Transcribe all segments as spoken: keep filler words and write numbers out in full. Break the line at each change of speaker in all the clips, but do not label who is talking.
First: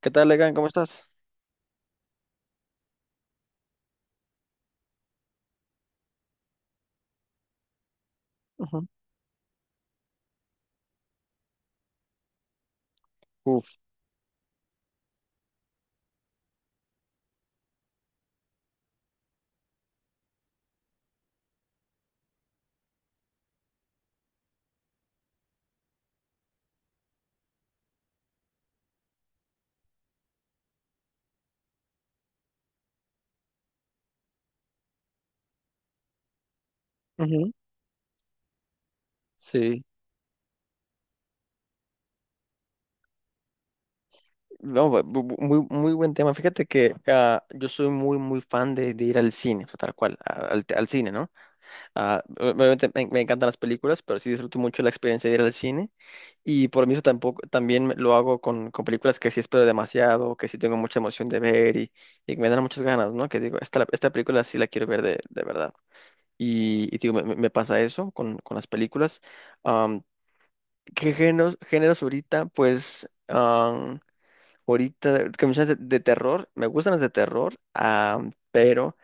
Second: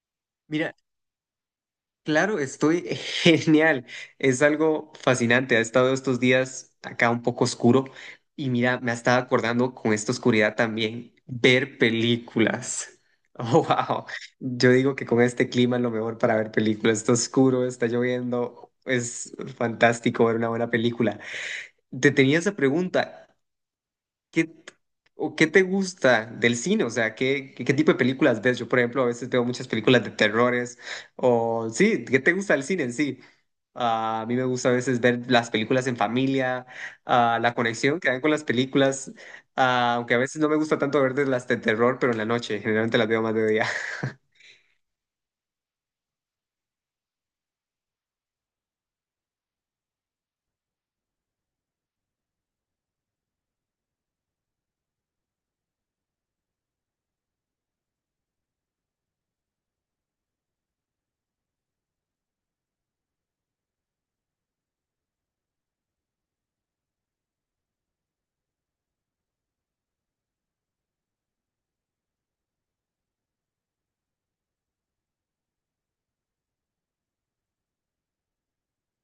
¿Qué tal, Legan? ¿Cómo
Mira,
estás?
claro, estoy genial. Es algo fascinante. Ha estado estos días acá un poco oscuro y mira,
Ujú.
me ha estado acordando con esta oscuridad también ver películas. Oh,
Uf.
wow. Yo digo que con este clima es lo mejor para ver películas. Está oscuro, está lloviendo. Es fantástico ver una buena película. Te tenía esa pregunta. ¿Qué, o qué te gusta del cine? O sea, ¿qué, qué, qué tipo de películas ves? Yo, por ejemplo, a veces veo muchas películas de terrores o sí, ¿qué te gusta del cine en sí? Ah, a mí me gusta a veces ver las películas en familia, ah,
Ujú.
la conexión que hay con las películas,
Sí.
ah, aunque a veces no me gusta tanto ver de las de terror, pero en la noche, generalmente las veo más de día.
Vamos, va- bu- bu- muy, muy buen tema. Fíjate que ah, yo soy muy, muy fan de, de ir al cine, o sea, tal cual, a- al, te- al cine, ¿no? Ah, obviamente me, me encantan las películas, pero sí disfruto mucho la experiencia de ir al cine. Y por mí eso tampoco, también me- lo hago con, con películas que sí espero demasiado, que sí tengo mucha emoción de ver y, y que me dan muchas ganas, ¿no? Que digo, esta, esta película sí la quiero ver de, de verdad. Y, y digo, me, me- me pasa eso con, con las películas. ¿Qué géneros, géneros ahorita? Pues am, ahorita que me dices de, de terror, me gustan los de terror, am, pero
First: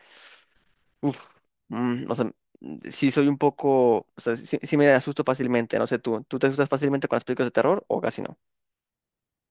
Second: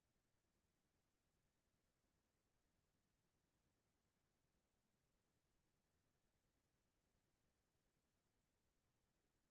uf, mm, o sea, mm, sí soy un poco, o sea, sí, sí me asusto fácilmente, no sé tú, ¿tú te asustas fácilmente con las películas de terror o casi no?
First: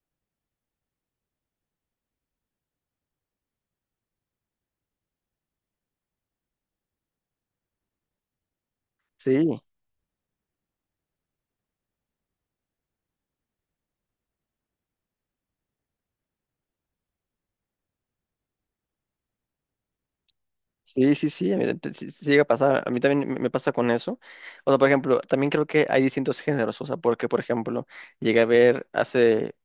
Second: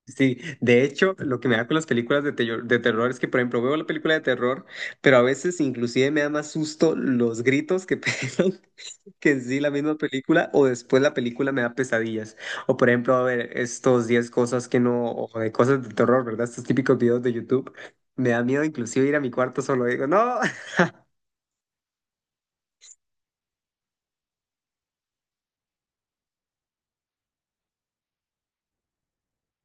Sí, de hecho, lo que me da con las películas de, tello- de terror es que, por ejemplo, veo la película de terror, pero a veces inclusive me da más susto los gritos que pegan que en sí
Sí,
la misma película, o después la película me da pesadillas. O por ejemplo, a ver, estos diez cosas que no, o de cosas de terror, ¿verdad? Estos típicos videos de YouTube, me da miedo inclusive ir a mi cuarto solo, digo, no.
sí, sí, sí, a mí te- sí- sí llega a pasar, a mí también me me pasa con eso. O sea, por ejemplo, también creo que hay distintos géneros, o sea, porque por ejemplo, llegué a ver hace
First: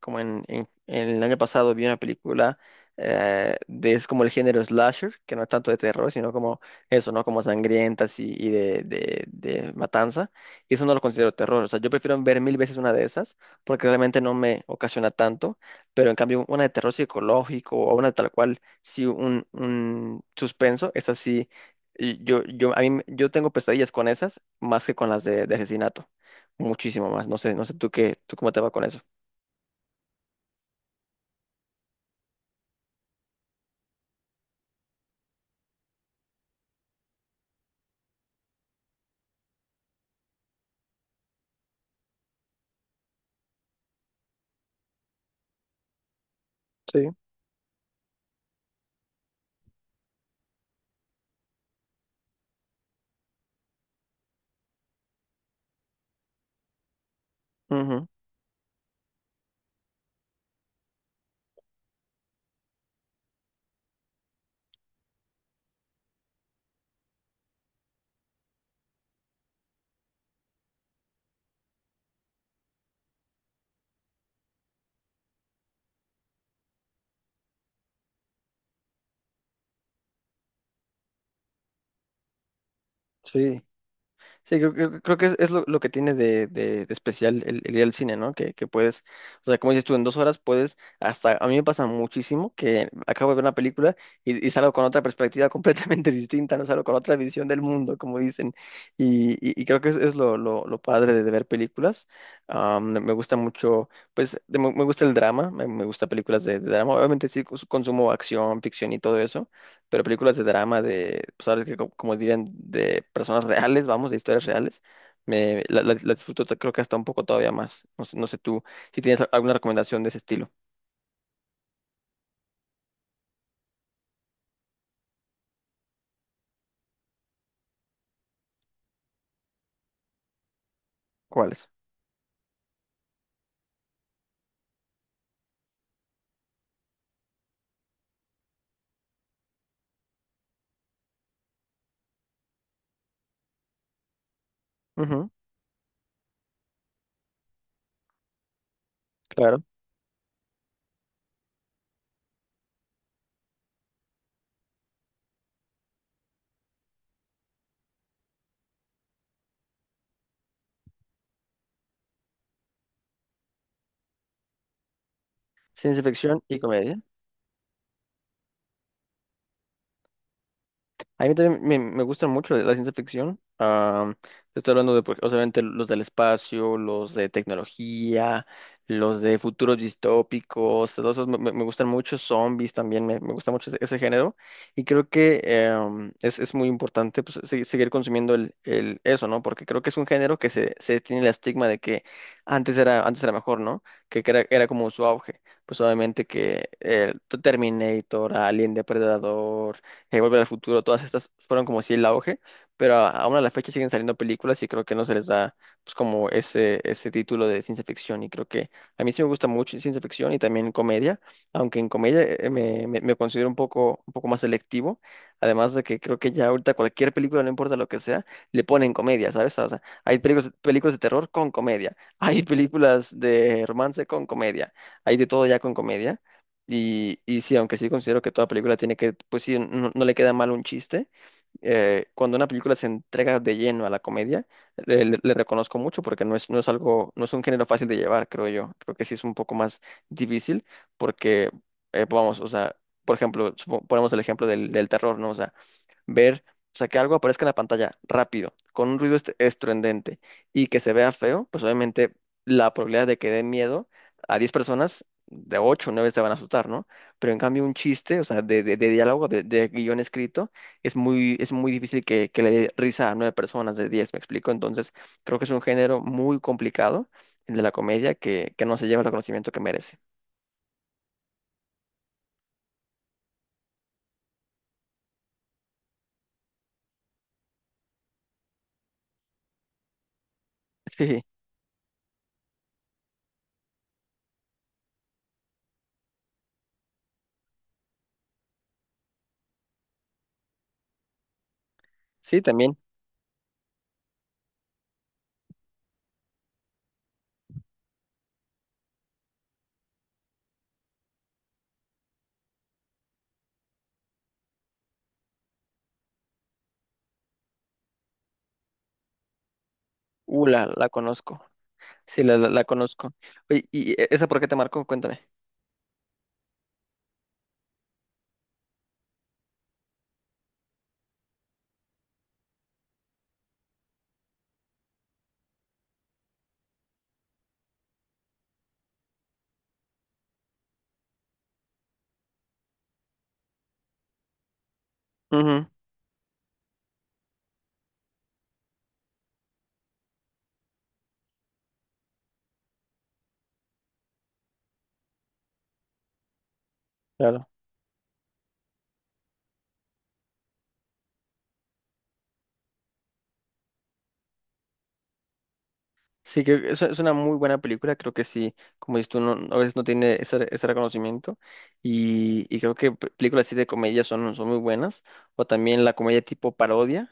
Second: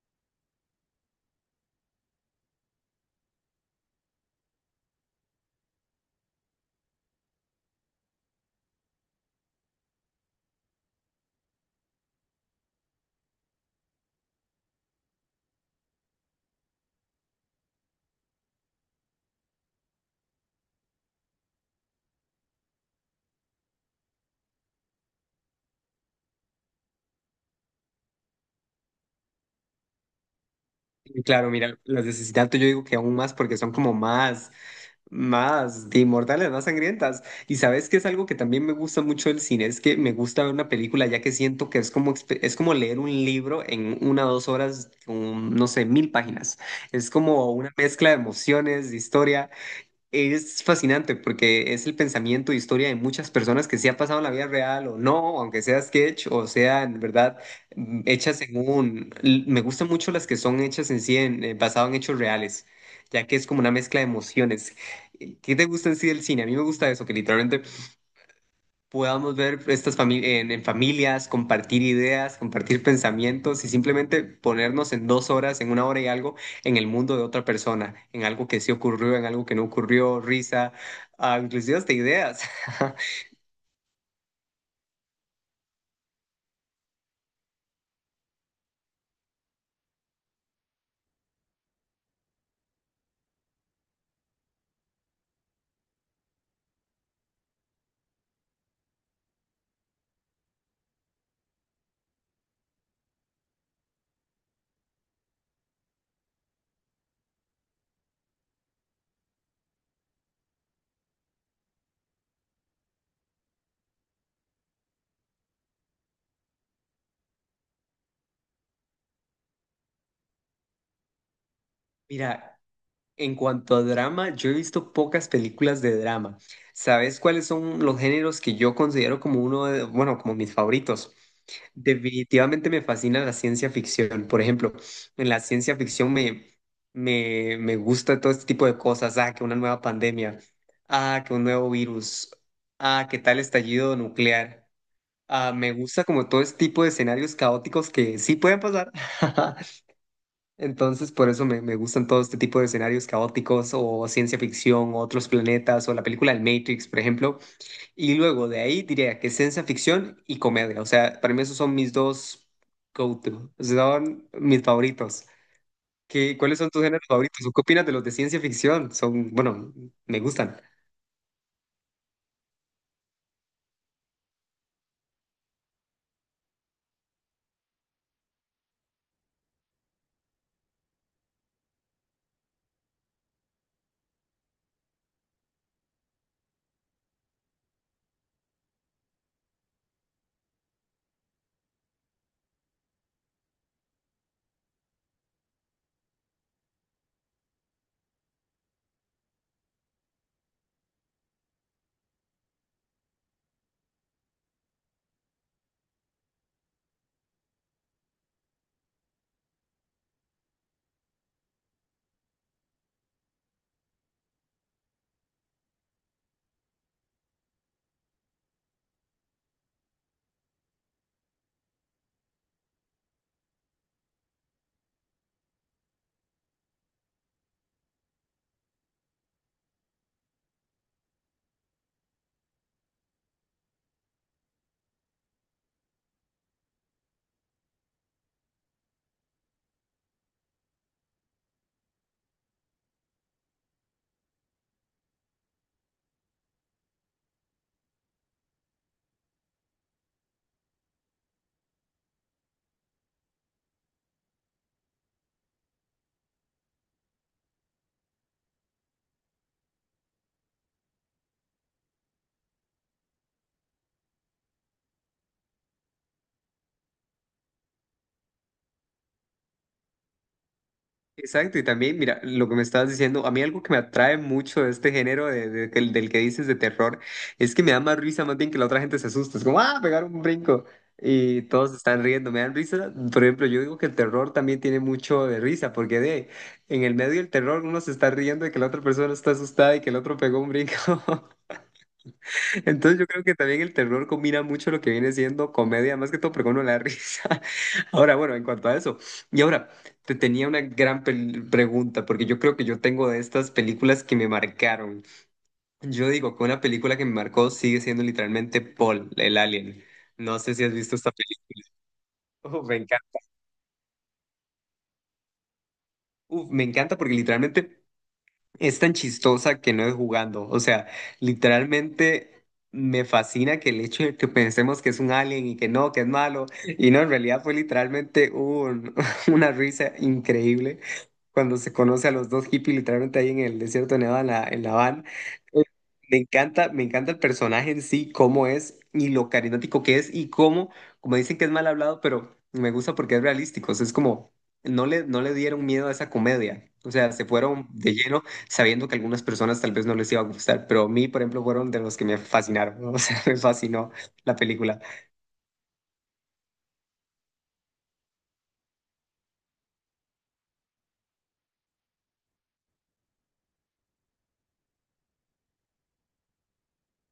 como en, en- en el año pasado vi una película eh, de es como el género slasher, que no es tanto de terror, sino como eso, ¿no? Como sangrientas y, y de, de, de matanza. Y eso no lo considero terror. O sea, yo prefiero ver mil veces una de esas, porque realmente no me ocasiona tanto. Pero en cambio, una de terror psicológico o una tal cual, sí, un, un suspenso, es así. Yo, yo, a mí, me- yo tengo pesadillas con esas más que con las de, de asesinato. Muchísimo más. No sé, no sé tú qué, tú cómo te va con eso.
Y claro, mira, las de asesinato yo digo que aún más porque son como más más de inmortales, más sangrientas. Y sabes que es algo que también me gusta mucho del cine, es que me gusta ver una película ya que siento que es como, expe- es como leer un libro en una o dos horas, con, no sé, mil páginas.
Sí.
Es como una mezcla de emociones, de historia. Es fascinante porque es el pensamiento e historia de muchas personas que se ha pasado en la vida real o no, aunque sea sketch o sea en verdad mm,
Ujú.
hechas en un... l- Me gustan mucho las que son hechas en sí, en, eh, basado en hechos reales, ya que es como una mezcla de emociones. Eh, ¿Qué te gusta en sí del cine? A mí me gusta eso, que literalmente podamos ver estas fami- en, en familias, compartir ideas, compartir pensamientos y simplemente ponernos en dos horas, en una hora y algo, en el mundo de otra persona, en algo que sí ocurrió, en algo que no ocurrió, risa, ah, inclusive hasta ideas.
Sí, sí, creo, creo- creo que es, es lo, lo que tiene de, de- de especial el, el ir al cine, ¿no? Que, que puedes, o sea, como dices tú, en dos horas puedes, hasta a mí me pasa muchísimo que acabo de ver una película y, y salgo con otra perspectiva completamente distinta, ¿no? Salgo con otra visión del mundo, como dicen, y, y- y creo que es, es lo, lo- lo padre de, de ver películas. Am, me gusta mucho, pues, de- me, me gusta el drama, me, me gusta películas de, de drama, obviamente sí cons- consumo acción, ficción y todo eso pero películas de drama, de, pues ahora sí que co- como, dirían, de personas reales, vamos, de historias reales, me, la, la- la disfruto t- creo que hasta un poco todavía más. No sé, no sé tú si tienes a- alguna recomendación de ese estilo.
Mira, en cuanto a drama, yo he visto pocas películas de drama. ¿Sabes cuáles son los géneros que yo considero como uno de, bueno, como mis favoritos?
¿Cuáles?
Definitivamente me fascina la ciencia ficción. Por ejemplo, en la ciencia ficción me, me, me gusta todo este tipo de cosas. Ah, que una nueva pandemia. Ah, que un nuevo virus. Ah, que tal estallido nuclear.
Ujú,
Ah, me gusta como todo este tipo de escenarios caóticos que sí pueden pasar.
claro.
Entonces, por eso me, me gustan todo este tipo de escenarios caóticos o ciencia ficción o otros planetas o la película El Matrix, por ejemplo. Y luego de ahí diría que ciencia ficción y comedia. O sea, para mí esos son mis dos go-to, son mis favoritos.
Ciencia
¿Qué,
ficción
cuáles
y
son tus
comedia.
géneros favoritos? ¿O qué opinas de los de ciencia ficción? Son, bueno, me gustan.
A mí también me, me gusta mucho la ciencia ficción. Ah, te estoy hablando de, por- obviamente, los del espacio, los de tecnología, los de futuros distópicos, todos esos me, me- me gustan mucho. Zombies también, me, me gusta mucho ese, ese género. Y creo que em, es, es muy importante pues, se- seguir consumiendo el, el- eso, ¿no? Porque creo que es un género que se, se tiene el estigma de que antes era, antes era mejor, ¿no? Que, que era, era como su auge. Pues obviamente que eh, Terminator, Alien Depredador en Volver al Futuro, todas estas fueron como si el auge, pero a- aún a la fecha siguen saliendo películas y creo que no se les da pues como ese, ese título de ciencia ficción y creo que a mí sí me gusta mucho ciencia ficción y también comedia, aunque en comedia eh, me, me- me considero un poco, un poco más selectivo, además de que creo que ya ahorita cualquier película, no importa lo que sea, le ponen comedia, ¿sabes? O sea, hay películas, películas de terror con comedia, hay películas de romance con comedia, hay de todo ya con comedia. Y, y sí, aunque sí considero que toda película tiene que, pues sí, no, no le queda mal un chiste, eh, cuando una película se entrega de lleno a la comedia, le, le- le reconozco mucho porque no es, no es algo, no es un género fácil de llevar, creo yo. Creo que sí es un poco más difícil porque, eh, vamos, o sea, por ejemplo, supo- ponemos el ejemplo del, del terror, ¿no? O sea, ver, o sea, que algo aparezca en la pantalla rápido, con un ruido est- estruendente y que se vea feo, pues obviamente la probabilidad de que dé miedo a diez personas, de ocho o nueve se van a asustar, ¿no? Pero en cambio un chiste, o sea, de, de- de diálogo, de, de guión escrito, es muy, es muy difícil que, que le dé risa a nueve personas de diez, ¿me explico? Entonces, creo que es un género muy complicado, el de la comedia, que, que no se lleva el reconocimiento que merece.
Exacto, y también, mira, lo que me estabas diciendo, a mí algo que me atrae mucho de este género de- de- del, del que dices de terror, es que me da más risa más bien que la otra gente se asusta, es como, ah, pegar un brinco,
Sí,
y todos están riendo, me dan risa, por ejemplo, yo digo que el terror también tiene mucho de risa, porque de, en el medio del terror uno se está riendo de que la otra persona está asustada y que el otro pegó un brinco.
sí, también.
Entonces yo creo que también el terror combina mucho lo que viene siendo comedia, más que todo, pero con uno la risa. Ahora, bueno, en cuanto a eso. Y ahora, te tenía una gran pel- pregunta, porque yo creo que yo tengo de estas películas que me marcaron. Yo digo que una película que me marcó sigue siendo literalmente Paul, el alien. No
Uh,
sé si
la,
has
la
visto esta
conozco.
película.
Sí, la, la, la
Uf, me
conozco.
encanta.
Oye, ¿y e, esa por qué te marcó? Cuéntame.
Uf, me encanta porque literalmente es tan chistosa que no es jugando. O sea, literalmente me fascina que el hecho de que pensemos que es un alien y que no, que es malo. Y no, en realidad fue literalmente un- una risa increíble cuando se conoce a los dos hippies literalmente ahí en el desierto de Nevada, en la, en la van. Eh,
Ujú,
Me encanta, me encanta el personaje en sí, cómo es y lo carismático que es y cómo, como dicen que es mal hablado, pero me gusta porque es realístico. O sea, es como, no le, no le dieron miedo a esa comedia. O sea, se
claro.
fueron de lleno sabiendo que a algunas personas tal vez no les iba a gustar, pero a mí, por ejemplo, fueron de los que me fascinaron, ¿no? O sea, me fascinó la película.
Sí, creo que es, es una muy buena película. Creo que sí, como dices tú, no, a veces no tiene ese, ese reconocimiento. Y, y creo que pe- películas así de comedia son, son muy buenas. O también la comedia tipo parodia.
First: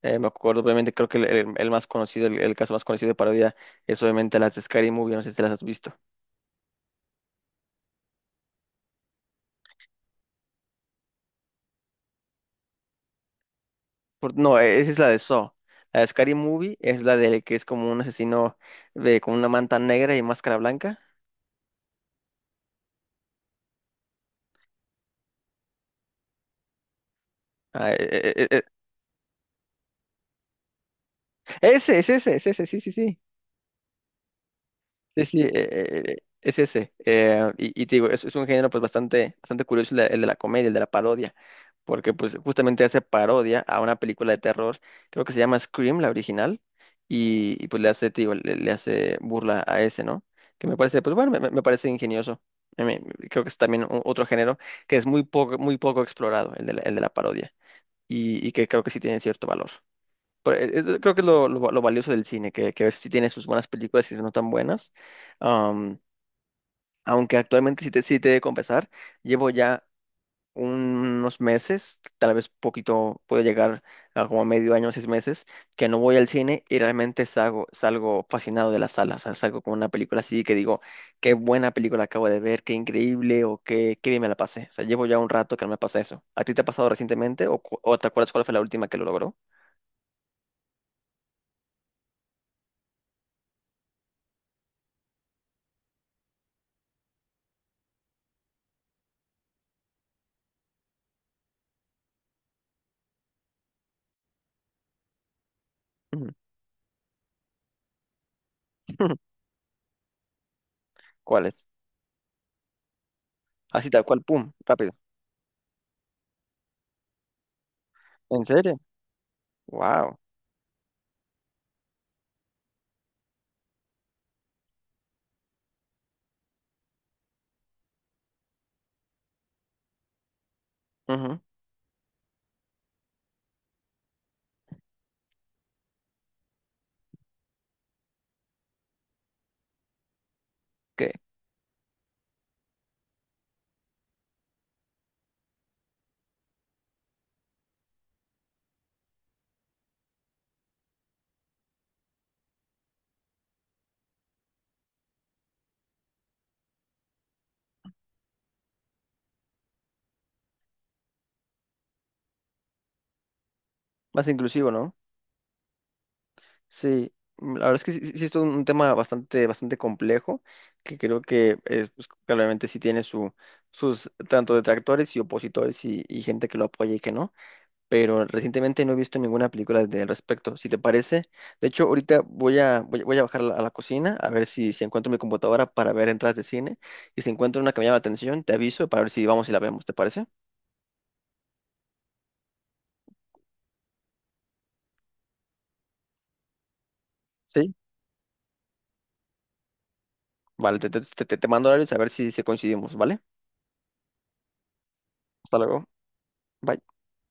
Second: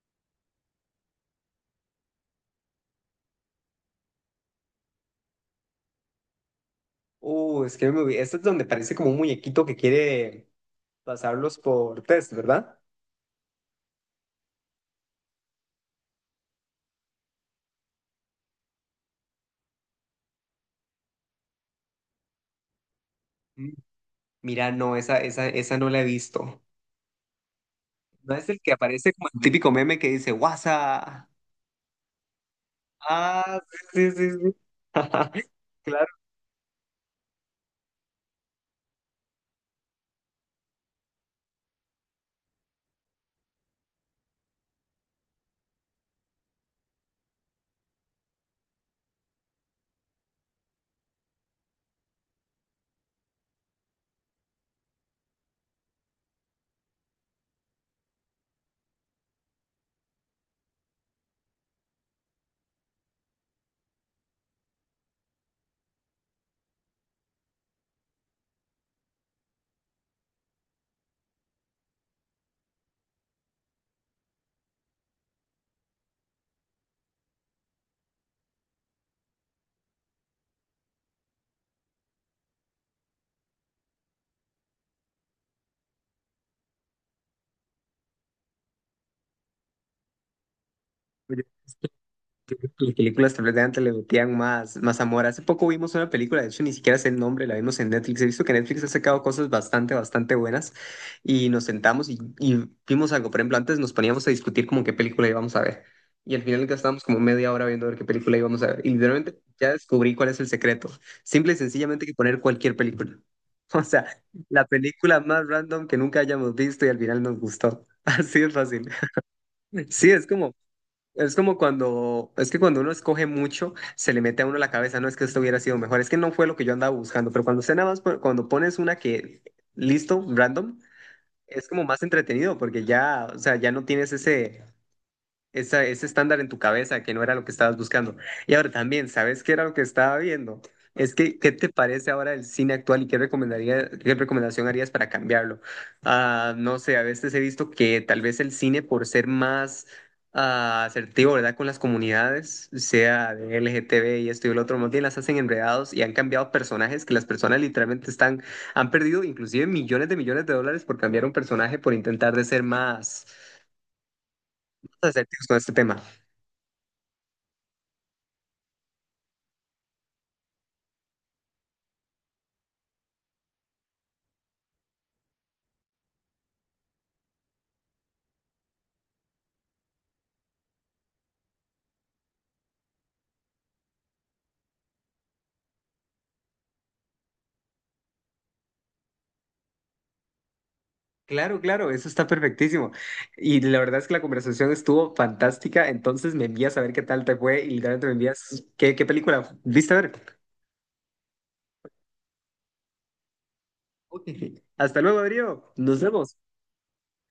Eh, me acuerdo, obviamente, creo que el, el- el más conocido, el, el caso más conocido de parodia es obviamente las de Scary Movie. No sé si las has visto.
Uh, es que me... vi- esto es donde parece como un muñequito que quiere pasarlos por test, ¿verdad?
Por, no, e, esa es la de Saw. La de Scary Movie es la del que es como un asesino de, con una manta negra y máscara blanca.
Mm. Mira, no, esa, esa, esa no la he visto.
Ah, e,
No es
e,
el
e,
que aparece como el típico meme que dice, WhatsApp.
Ese, es ese, es ese, sí, sí, sí.
Ah, sí, sí, sí, sí.
Sí, sí, eh, eh,
Claro.
eh, es ese. Eh, y, y te digo, es, es un género pues bastante, bastante curioso el de, el de la comedia, el de la parodia, porque pues justamente hace parodia a una película de terror, creo que se llama Scream, la original, y, y, pues le hace, te digo, le, le hace burla a ese, ¿no? Que me parece, pues bueno, me, me- me parece ingenioso. A mí- Creo que es también o- otro género que es muy poco, muy poco explorado, el de la, el de la parodia, y, y que creo que sí tiene cierto valor. Pero e- eso creo que es lo, lo- lo valioso del cine, que, que a veces sí tiene sus buenas películas y sus no tan buenas. Am, aunque actualmente sí te, sí te he de confesar, llevo ya unos meses, tal vez poquito, puede llegar a como medio año, seis meses, que no voy al cine y realmente salgo, salgo fascinado de la sala. O sea, salgo con una película así que digo, qué buena película acabo de ver, qué increíble o qué, qué bien me la pasé. O sea, llevo ya un rato que no me pasa eso. ¿A ti te ha pasado recientemente o, cu- o te acuerdas cuál fue la última que lo logró?
Las películas tal vez de antes le metían más, más amor. Hace poco vimos una película, de hecho ni siquiera sé el nombre, la vimos en Netflix. He visto que Netflix ha sacado cosas bastante, bastante buenas y nos sentamos y, y vimos algo. Por ejemplo, antes nos poníamos a discutir como qué película íbamos a ver
Ujú.
y al final gastábamos como media hora viendo a ver qué película íbamos a ver. Y literalmente ya descubrí cuál es el secreto.
¿Cuál
Simple y
es?
sencillamente hay que poner cualquier película. O
Así tal
sea,
cual, pum,
la
rápido.
película más random que nunca hayamos visto y al final nos gustó. Así
¿En
es
serio?
fácil. Sí,
Wow.
es como... es como cuando, es que cuando uno escoge mucho, se le mete a uno a la cabeza, no es que esto hubiera sido mejor, es que no fue lo que yo andaba buscando, pero cuando usted nada más, pon- cuando pones una que, listo, random,
Ujú.
es como más entretenido, porque ya, o sea, ya no tienes ese, esa- ese estándar en tu cabeza que no era lo que estabas buscando. Y ahora también, ¿sabes qué era lo que estaba viendo?
¿Qué?
Es que, ¿qué te parece ahora el cine actual y qué recomendaría, qué recomendación harías para cambiarlo? Ah, no sé, a veces he visto que tal vez el cine por ser más ah, asertivo, ¿verdad? Con las comunidades, sea de L G T B y esto y el otro, más bien las hacen enredados y han cambiado personajes que las personas literalmente están, han perdido inclusive millones de millones de dólares por cambiar un personaje por intentar de ser más
Más inclusivo, ¿no?
asertivos con este tema.
Sí, mm, la verdad es que sí, sí- sí es un un tema bastante, bastante complejo, que creo que eh, pues, claramente sí tiene su, sus tanto detractores y opositores y, y gente que lo apoya y que no, pero recientemente no he visto ninguna película de- al respecto, si te parece. De hecho, ahorita voy a, voy, voy a bajar a la, a la cocina a ver si, si encuentro mi computadora para ver entradas de cine y si encuentro una que me llama la atención, te aviso para ver si vamos y la vemos, ¿te parece?
Claro, claro, eso está perfectísimo. Y la verdad es que la conversación estuvo fantástica, entonces me envías a ver qué tal te fue y
Sí.
literalmente me envías qué, qué película viste a ver.
Vale, te, te, te, te mando horarios a ver si, si coincidimos, ¿vale?
Ok. Hasta luego,
Hasta
Adrián.
luego.
Nos vemos.
Bye.